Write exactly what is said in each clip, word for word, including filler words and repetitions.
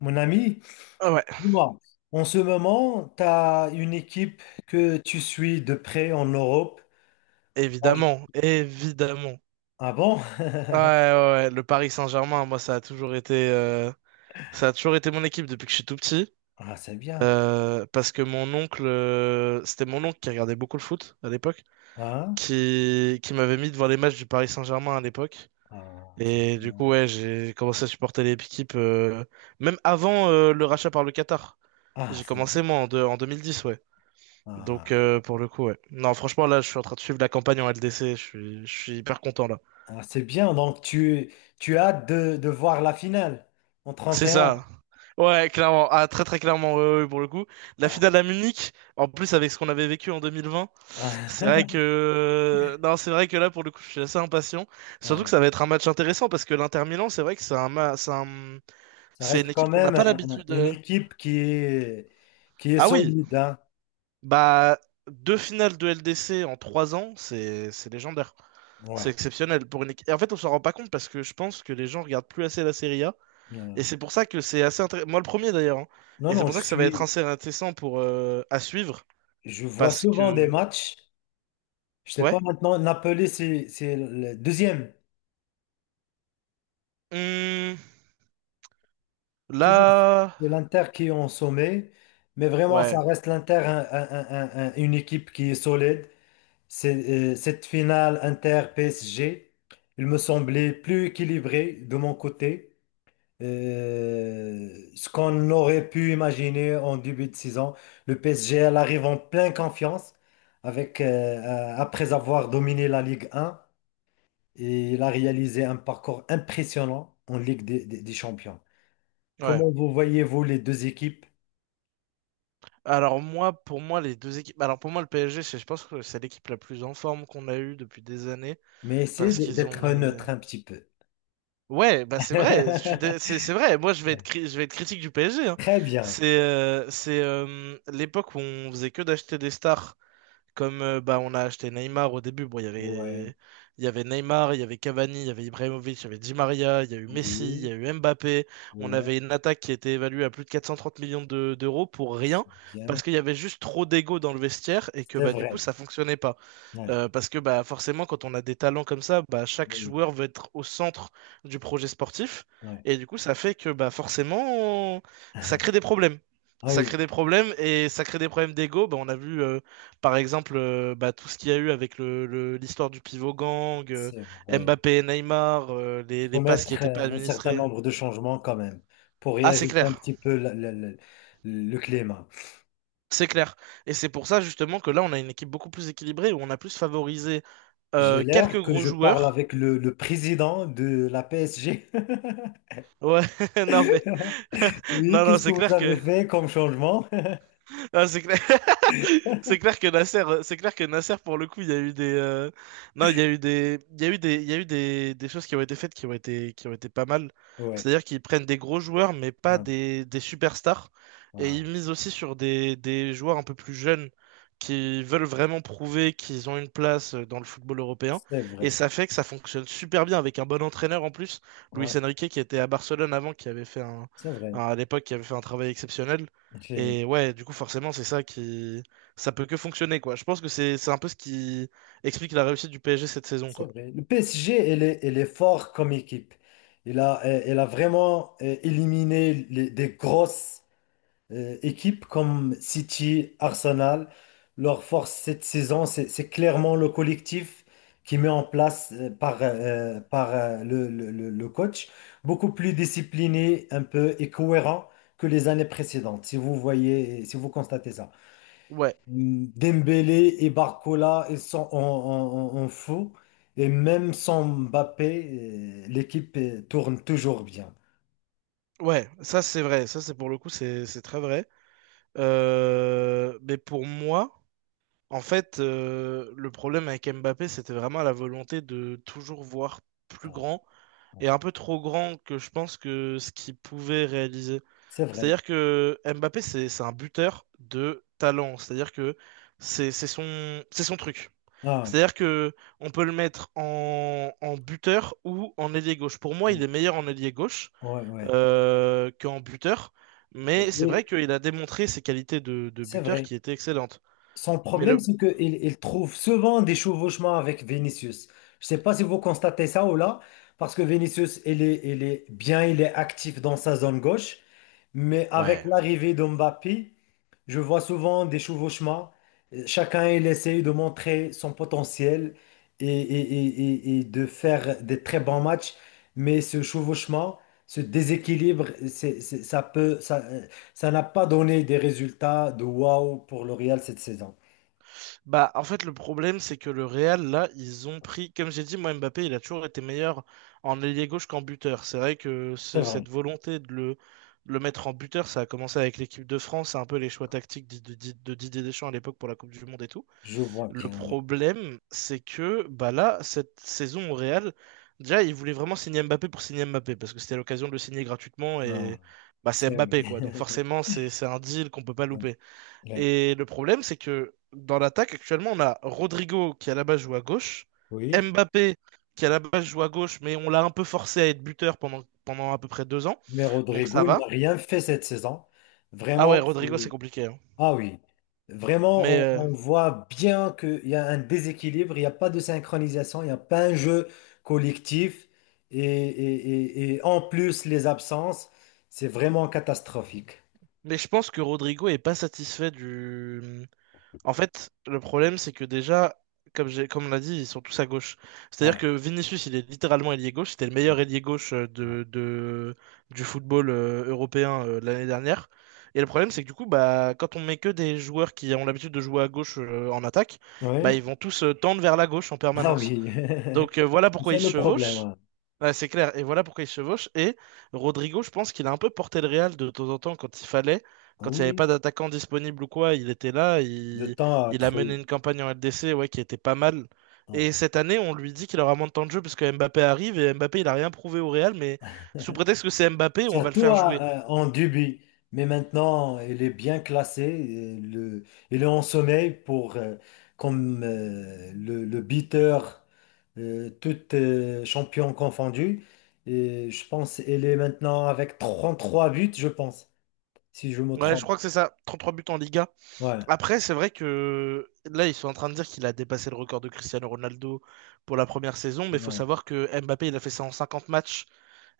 Mon ami, Ah ouais, dis-moi, en ce moment, tu as une équipe que tu suis de près en Europe. Ah je- évidemment, évidemment. ah bon? Ouais, ouais, ouais, le Paris Saint-Germain, moi, ça a toujours été, euh, ça a toujours été mon équipe depuis que je suis tout petit. Ah, c'est bien. Euh, parce que mon oncle, euh, c'était mon oncle qui regardait beaucoup le foot à l'époque, Hein? qui, qui m'avait mis devant les matchs du Paris Saint-Germain à l'époque. Ah, c'est Et du bien. coup, ouais, j'ai commencé à supporter l'équipe, euh, même avant, euh, le rachat par le Qatar. Ah, J'ai c'est bien. commencé, moi, en, deux- en deux mille dix, ouais. Donc, Ah, euh, pour le coup, ouais. Non, franchement, là, je suis en train de suivre la campagne en L D C. Je suis, je suis hyper content, là. ah, c'est bien. Donc, tu, tu as hâte de, de voir la finale en C'est trente et un. ça. Ouais, clairement. Ah, très très clairement, ouais, ouais, ouais, pour le coup. La finale Ah, à Munich, en plus avec ce qu'on avait vécu en deux mille vingt, ah, c'est vrai que... Non, c'est vrai que là, pour le coup, je suis assez impatient. Surtout que ouais. ça va être un match intéressant parce que l'Inter Milan, c'est vrai que c'est un, ma- c'est un- Ça c'est une reste quand équipe qu'on n'a même un- pas un- l'habitude... une euh. équipe qui est, qui est Ah oui, solide, hein. bah, deux finales de LDC en trois ans, c'est c'est légendaire. C'est Ouais. exceptionnel pour une équipe. Et en fait, on s'en rend pas compte parce que je pense que les gens regardent plus assez la Serie A. Euh, Et c'est pour ça que c'est assez intéressant. Moi, le premier d'ailleurs, hein. non, Et c'est non, pour je ça que ça va être suis, assez intéressant pour euh, à suivre. je vois Parce souvent des que. matchs. Je sais Ouais. pas maintenant, Napoli, c'est c'est le deuxième. Hum, Toujours, là. c'est l'Inter qui est en sommet. Mais vraiment, ça Ouais. reste l'Inter, un- un- un- un- une équipe qui est solide. C'est, euh, cette finale Inter-P S G, il me semblait plus équilibré de mon côté. Euh, ce qu'on aurait pu imaginer en début de saison, le P S G, elle arrive en pleine confiance avec, euh, euh, après avoir dominé la Ligue un. Et il a réalisé un parcours impressionnant en Ligue des, des- des Champions. Ouais. Comment vous voyez-vous les deux équipes? Alors, moi, pour moi, les deux équipes. Alors, pour moi, le P S G, c'est- je pense que c'est l'équipe la plus en forme qu'on a eue depuis des années. Mais essayez Parce d- qu'ils ont d'être mis. neutre un petit peu. Ouais, bah, c'est vrai. Je suis dé- C'est c'est vrai. Moi, je vais être, cri- je vais être critique du P S G, hein. Très bien. C'est euh, c'est euh, l'époque où on faisait que d'acheter des stars. Comme euh, bah, on a acheté Neymar au début, bon, il y Ouais, avait, il y avait Neymar, il y avait Cavani, il y avait Ibrahimovic, il y avait Di Maria, il y a eu Messi, il y oui, a eu Mbappé. On ouais, avait une attaque qui était évaluée à plus de quatre cent trente millions de- d'euros pour rien, parce bien. qu'il y avait juste trop d'ego dans le vestiaire et que C'est bah, du coup, vrai. ça fonctionnait pas. Ouais, Euh, parce que bah, forcément, quand on a des talents comme ça, bah, chaque oui, joueur veut être au centre du projet sportif. ouais. Et du coup, ça fait que bah, forcément, ça crée des problèmes. Ah Ça oui, crée des problèmes et ça crée des problèmes d'ego. Bah, on a vu euh, par exemple, euh, bah, tout ce qu'il y a eu avec le, le- l'histoire du pivot gang, euh, c'est vrai. Mbappé et Neymar, euh, Il les, faut les passes qui mettre n'étaient pas euh, un certain administrées. nombre de changements quand même pour Ah, c'est réajuster un clair, petit peu la- la- la- le climat. c'est clair. Et c'est pour ça justement que là, on a une équipe beaucoup plus équilibrée, où on a plus favorisé J'ai euh, quelques l'air que gros je parle joueurs. avec le, le président de la P S G. Ouais, non mais Oui, non non qu'est-ce que c'est vous clair avez que fait comme changement? non, c'est clair c'est clair que Nasser, euh, c'est clair que Nasser, pour le coup, il y a eu des, euh, non, il y a eu des, il y a eu des, il y a eu des, des choses qui ont été faites qui ont été, qui ont été pas mal. Oui, C'est-à-dire qu'ils prennent des gros joueurs, mais pas des, des superstars, et ils misent aussi sur des, des joueurs un peu plus jeunes qui veulent vraiment prouver qu'ils ont une place euh, dans le football européen. c'est Et vrai. ça fait que ça fonctionne super bien avec un bon entraîneur en plus, Luis Ouais, Enrique, qui était à Barcelone avant, qui avait fait un, c'est un- vrai. à l'époque, qui avait fait un travail exceptionnel. J'ai- Et ouais, du coup, forcément, c'est ça qui ça peut que fonctionner, quoi. Je pense que c'est c'est un peu ce qui explique la réussite du P S G cette saison, C'est quoi. vrai. Le P S G, elle est, elle est fort comme équipe. Il a, elle a vraiment euh, éliminé les- des grosses euh, équipes comme City, Arsenal, leur force cette saison, c'est c'est clairement le collectif qui met en place euh, par, euh, par euh, le, le- le- le coach, beaucoup plus discipliné un peu et cohérent que les années précédentes, si vous voyez, si vous constatez ça. Ouais, Mm, Dembélé et Barcola, ils sont en, en- en- en fou. Et même sans Mbappé, euh, l'équipe euh, tourne toujours bien. ouais, ça c'est vrai, ça c'est pour le coup, c'est c'est très vrai. Euh, mais pour moi, en fait, euh, le problème avec Mbappé, c'était vraiment la volonté de toujours voir plus Ah, grand et un peu trop grand que je pense que ce qu'il pouvait réaliser. c'est vrai. C'est-à-dire que Mbappé, c'est c'est un buteur de talent, c'est-à-dire que c'est c'est son, c'est son truc. Ah, C'est-à-dire que on peut le mettre en, en buteur ou en ailier gauche. Pour moi, il ouais. est meilleur en ailier gauche Ouais, euh, qu'en buteur, mais c'est vrai ouais. qu'il a démontré ses qualités de, de C'est buteur vrai. qui étaient excellentes. Son Mais problème, le c'est qu'il il trouve souvent des chevauchements avec Vinicius. Je ne sais pas si vous constatez ça ou là, parce que Vinicius, il est, il est bien, il est actif dans sa zone gauche, mais avec ouais. l'arrivée de Mbappé, je vois souvent des chevauchements. Chacun, il essaye de montrer son potentiel et, et- et- et- et de faire des très bons matchs, mais ce chevauchement, ce déséquilibre, c'est, c'est- ça peut, ça, ça n'a pas donné des résultats de waouh pour le Real cette saison. Bah en fait le problème c'est que le Real là, ils ont pris comme j'ai dit moi Mbappé, il a toujours été meilleur en ailier gauche qu'en buteur. C'est vrai que C'est ce- vrai, cette volonté de le de le mettre en buteur, ça a commencé avec l'équipe de France, c'est un peu les choix tactiques de, de de Didier Deschamps à l'époque pour la Coupe du Monde et tout. je vois Le bien. Ouais. problème, c'est que bah là, cette saison au Real, déjà, ils voulaient vraiment signer Mbappé pour signer Mbappé, parce que c'était l'occasion de le signer gratuitement Ah, et bah, c'est c'est vrai. Mbappé, quoi. Donc forcément, c'est c'est un deal qu'on peut pas louper. Ouais. Et le problème, c'est que dans l'attaque, actuellement, on a Rodrigo qui à la base joue à gauche, Oui, Mbappé qui à la base joue à gauche, mais on l'a un peu forcé à être buteur pendant, pendant à peu près deux ans, mais donc ça Rodrigo, il va. n'a rien fait cette saison. Ah Vraiment, ouais, c'est... Rodrigo, c'est compliqué, hein. Ah oui, Mais, vraiment, on, euh, on voit bien qu'il y a un déséquilibre, il n'y a pas de synchronisation, il n'y a pas un jeu collectif. Et, et- et- et en plus, les absences, c'est vraiment catastrophique. mais je pense que Rodrigo est pas satisfait du En fait, le problème, c'est que déjà, comme j'ai, comme on l'a dit, ils sont tous à gauche. C'est-à-dire Ouais, que Vinicius, il est littéralement ailier gauche. C'était le ouais, meilleur ailier gauche euh, ouais. de, de- du football euh, européen euh, de l'année dernière. Et le problème, c'est que du coup, bah, quand on met que des joueurs qui ont l'habitude de jouer à gauche euh, en attaque, bah, Oui, ils vont tous euh, tendre vers la gauche en ah permanence. oui. Donc euh, voilà pourquoi C'est ils se le problème, chevauchent. hein. Ouais, c'est clair. Et voilà pourquoi il se chevauche. Et Rodrigo, je pense qu'il a un peu porté le Real de temps en temps quand il fallait. Quand il n'y avait Oui, pas d'attaquant disponible ou quoi, il était là. de Il, temps à Il a mené trouver. une campagne en L D C ouais, qui était pas mal. Hein. Et cette année, on lui dit qu'il aura moins de temps de jeu parce que Mbappé arrive et Mbappé, il a rien prouvé au Real. Mais sous prétexte que c'est Mbappé, on va le Surtout faire à- jouer. à- en début. Mais maintenant, il est bien classé. Et le, il est en sommeil pour, euh, comme euh, le, le beater, euh, tout euh, champion confondu. Et je pense il est maintenant avec trente trois buts, je pense, si je me Ouais, je trompe. crois que c'est ça. Trente-trois buts en Liga. Ouais, Après, c'est vrai que là, ils sont en train de dire qu'il a dépassé le record de Cristiano Ronaldo pour la première saison. Mais il faut ouais, savoir que Mbappé, il a fait ça en cinquante matchs.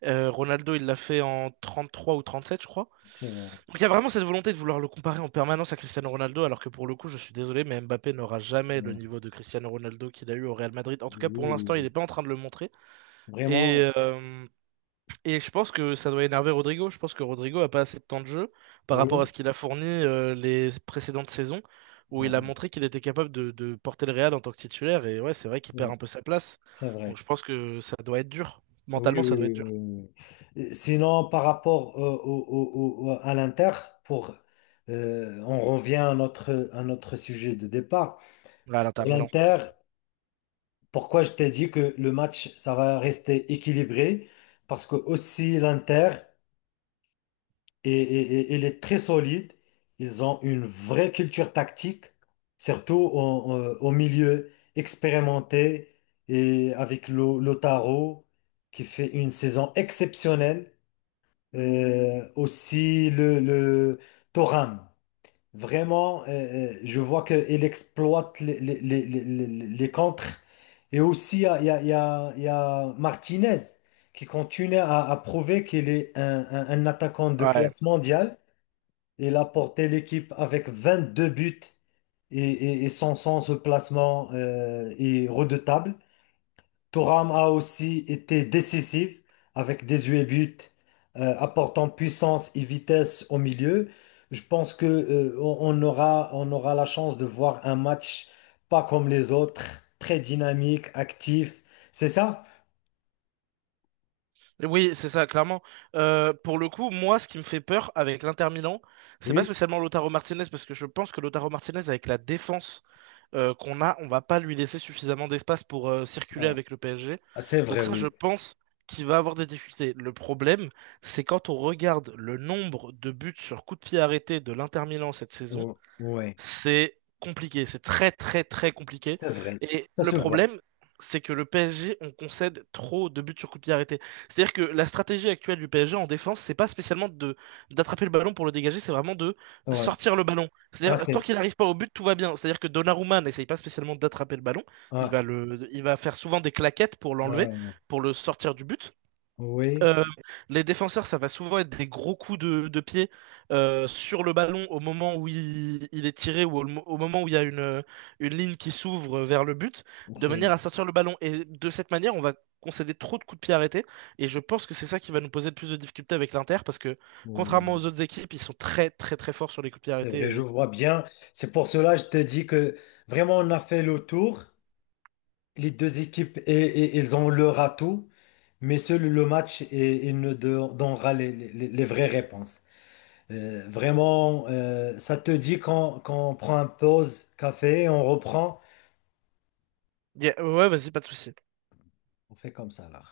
Euh, Ronaldo, il l'a fait en trente-trois ou trente-sept, je crois. c'est vrai. Donc il y a vraiment cette volonté de vouloir le comparer en permanence à Cristiano Ronaldo, alors que pour le coup, je suis désolé, mais Mbappé n'aura jamais le Ouais. niveau de Cristiano Ronaldo qu'il a eu au Real Madrid. En tout cas, Oui, pour oui, l'instant, il oui. n'est pas en train de le montrer. Vraiment, Et, euh, et je pense que ça doit énerver Rodrigo. Je pense que Rodrigo a pas assez de temps de jeu par rapport à oui, ce qu'il a fourni euh, les précédentes saisons, où il a ouais, montré qu'il était capable de, de porter le Real en tant que titulaire. Et ouais, c'est vrai qu'il perd c'est un peu sa place. c'est Donc vrai. je pense que ça doit être dur. Ah oui, Mentalement, oui, ça doit oui, être dur. oui, oui. Euh, Sinon, par rapport euh, au, au- au- à l'Inter, pour, euh, on revient à notre, à notre sujet de départ. Là, à l'Inter Pour Milan. l'Inter, pourquoi je t'ai dit que le match, ça va rester équilibré? Parce que aussi l'Inter, est, est- est- il est très solide. Ils ont une vraie culture tactique, surtout au, au- au milieu expérimenté et avec Lo- Lautaro, qui fait une saison exceptionnelle. Euh, aussi le, le Thuram. Vraiment, euh, euh, je vois qu'il exploite les, les, les, les, les- les contres. Et aussi, il y a, il y a- il y a- il y a Martinez qui continue à, à prouver qu'il est un, un- un attaquant de Ouais. classe mondiale. Il a porté l'équipe avec vingt-deux buts et, et, et son sens de placement euh, est redoutable. Thuram a aussi été décisif avec dix-huit buts, euh, apportant puissance et vitesse au milieu. Je pense que, euh, on on aura, on aura la chance de voir un match pas comme les autres, très dynamique, actif. C'est ça? Oui, c'est ça, clairement. Euh, pour le coup, moi, ce qui me fait peur avec l'Inter Milan, c'est pas Oui. spécialement Lautaro Martinez, parce que je pense que Lautaro Martinez, avec la défense euh, qu'on a, on va pas lui laisser suffisamment d'espace pour euh, circuler Ah, avec le P S G. c'est vrai, Donc ça, je oui. pense qu'il va avoir des difficultés. Le problème, c'est quand on regarde le nombre de buts sur coup de pied arrêté de l'Inter Milan cette saison, Ou- oui, c'est compliqué, c'est très très très compliqué. c'est vrai. Et Ça le se voit. problème, c'est que le P S G, on concède trop de buts sur coup de pied arrêté. C'est-à-dire que la stratégie actuelle du P S G en défense, c'est pas spécialement de d'attraper le ballon pour le dégager, c'est vraiment de Ouais. sortir le ballon. Ah, C'est-à-dire tant c'est, qu'il n'arrive pas au but, tout va bien. C'est-à-dire que Donnarumma n'essaye pas spécialement d'attraper le ballon, il ah, va le, il va faire souvent des claquettes pour l'enlever, ah, pour le sortir du but. oui, Euh, les défenseurs, ça va souvent être des gros coups de, de pied euh, sur le ballon au moment où il, il est tiré ou au, mo- au moment où il y a une, une ligne qui s'ouvre vers le but, de c'est, manière à sortir le ballon. Et de cette manière, on va concéder trop de coups de pied arrêtés. Et je pense que c'est ça qui va nous poser le plus de difficultés avec l'Inter, parce que contrairement aux autres équipes, ils sont très très très forts sur les coups de pied c'est vrai, je arrêtés. vois bien. C'est pour cela que je te dis que vraiment on a fait le tour. Les deux équipes, et, et- ils ont leur atout, mais seul le match, et, il ne don- donnera les, les- les vraies réponses. Euh, vraiment, euh, ça te dit qu'on qu'on prend un pause café, on reprend, Y a- Ouais, vas-y, pas de souci. on fait comme ça là.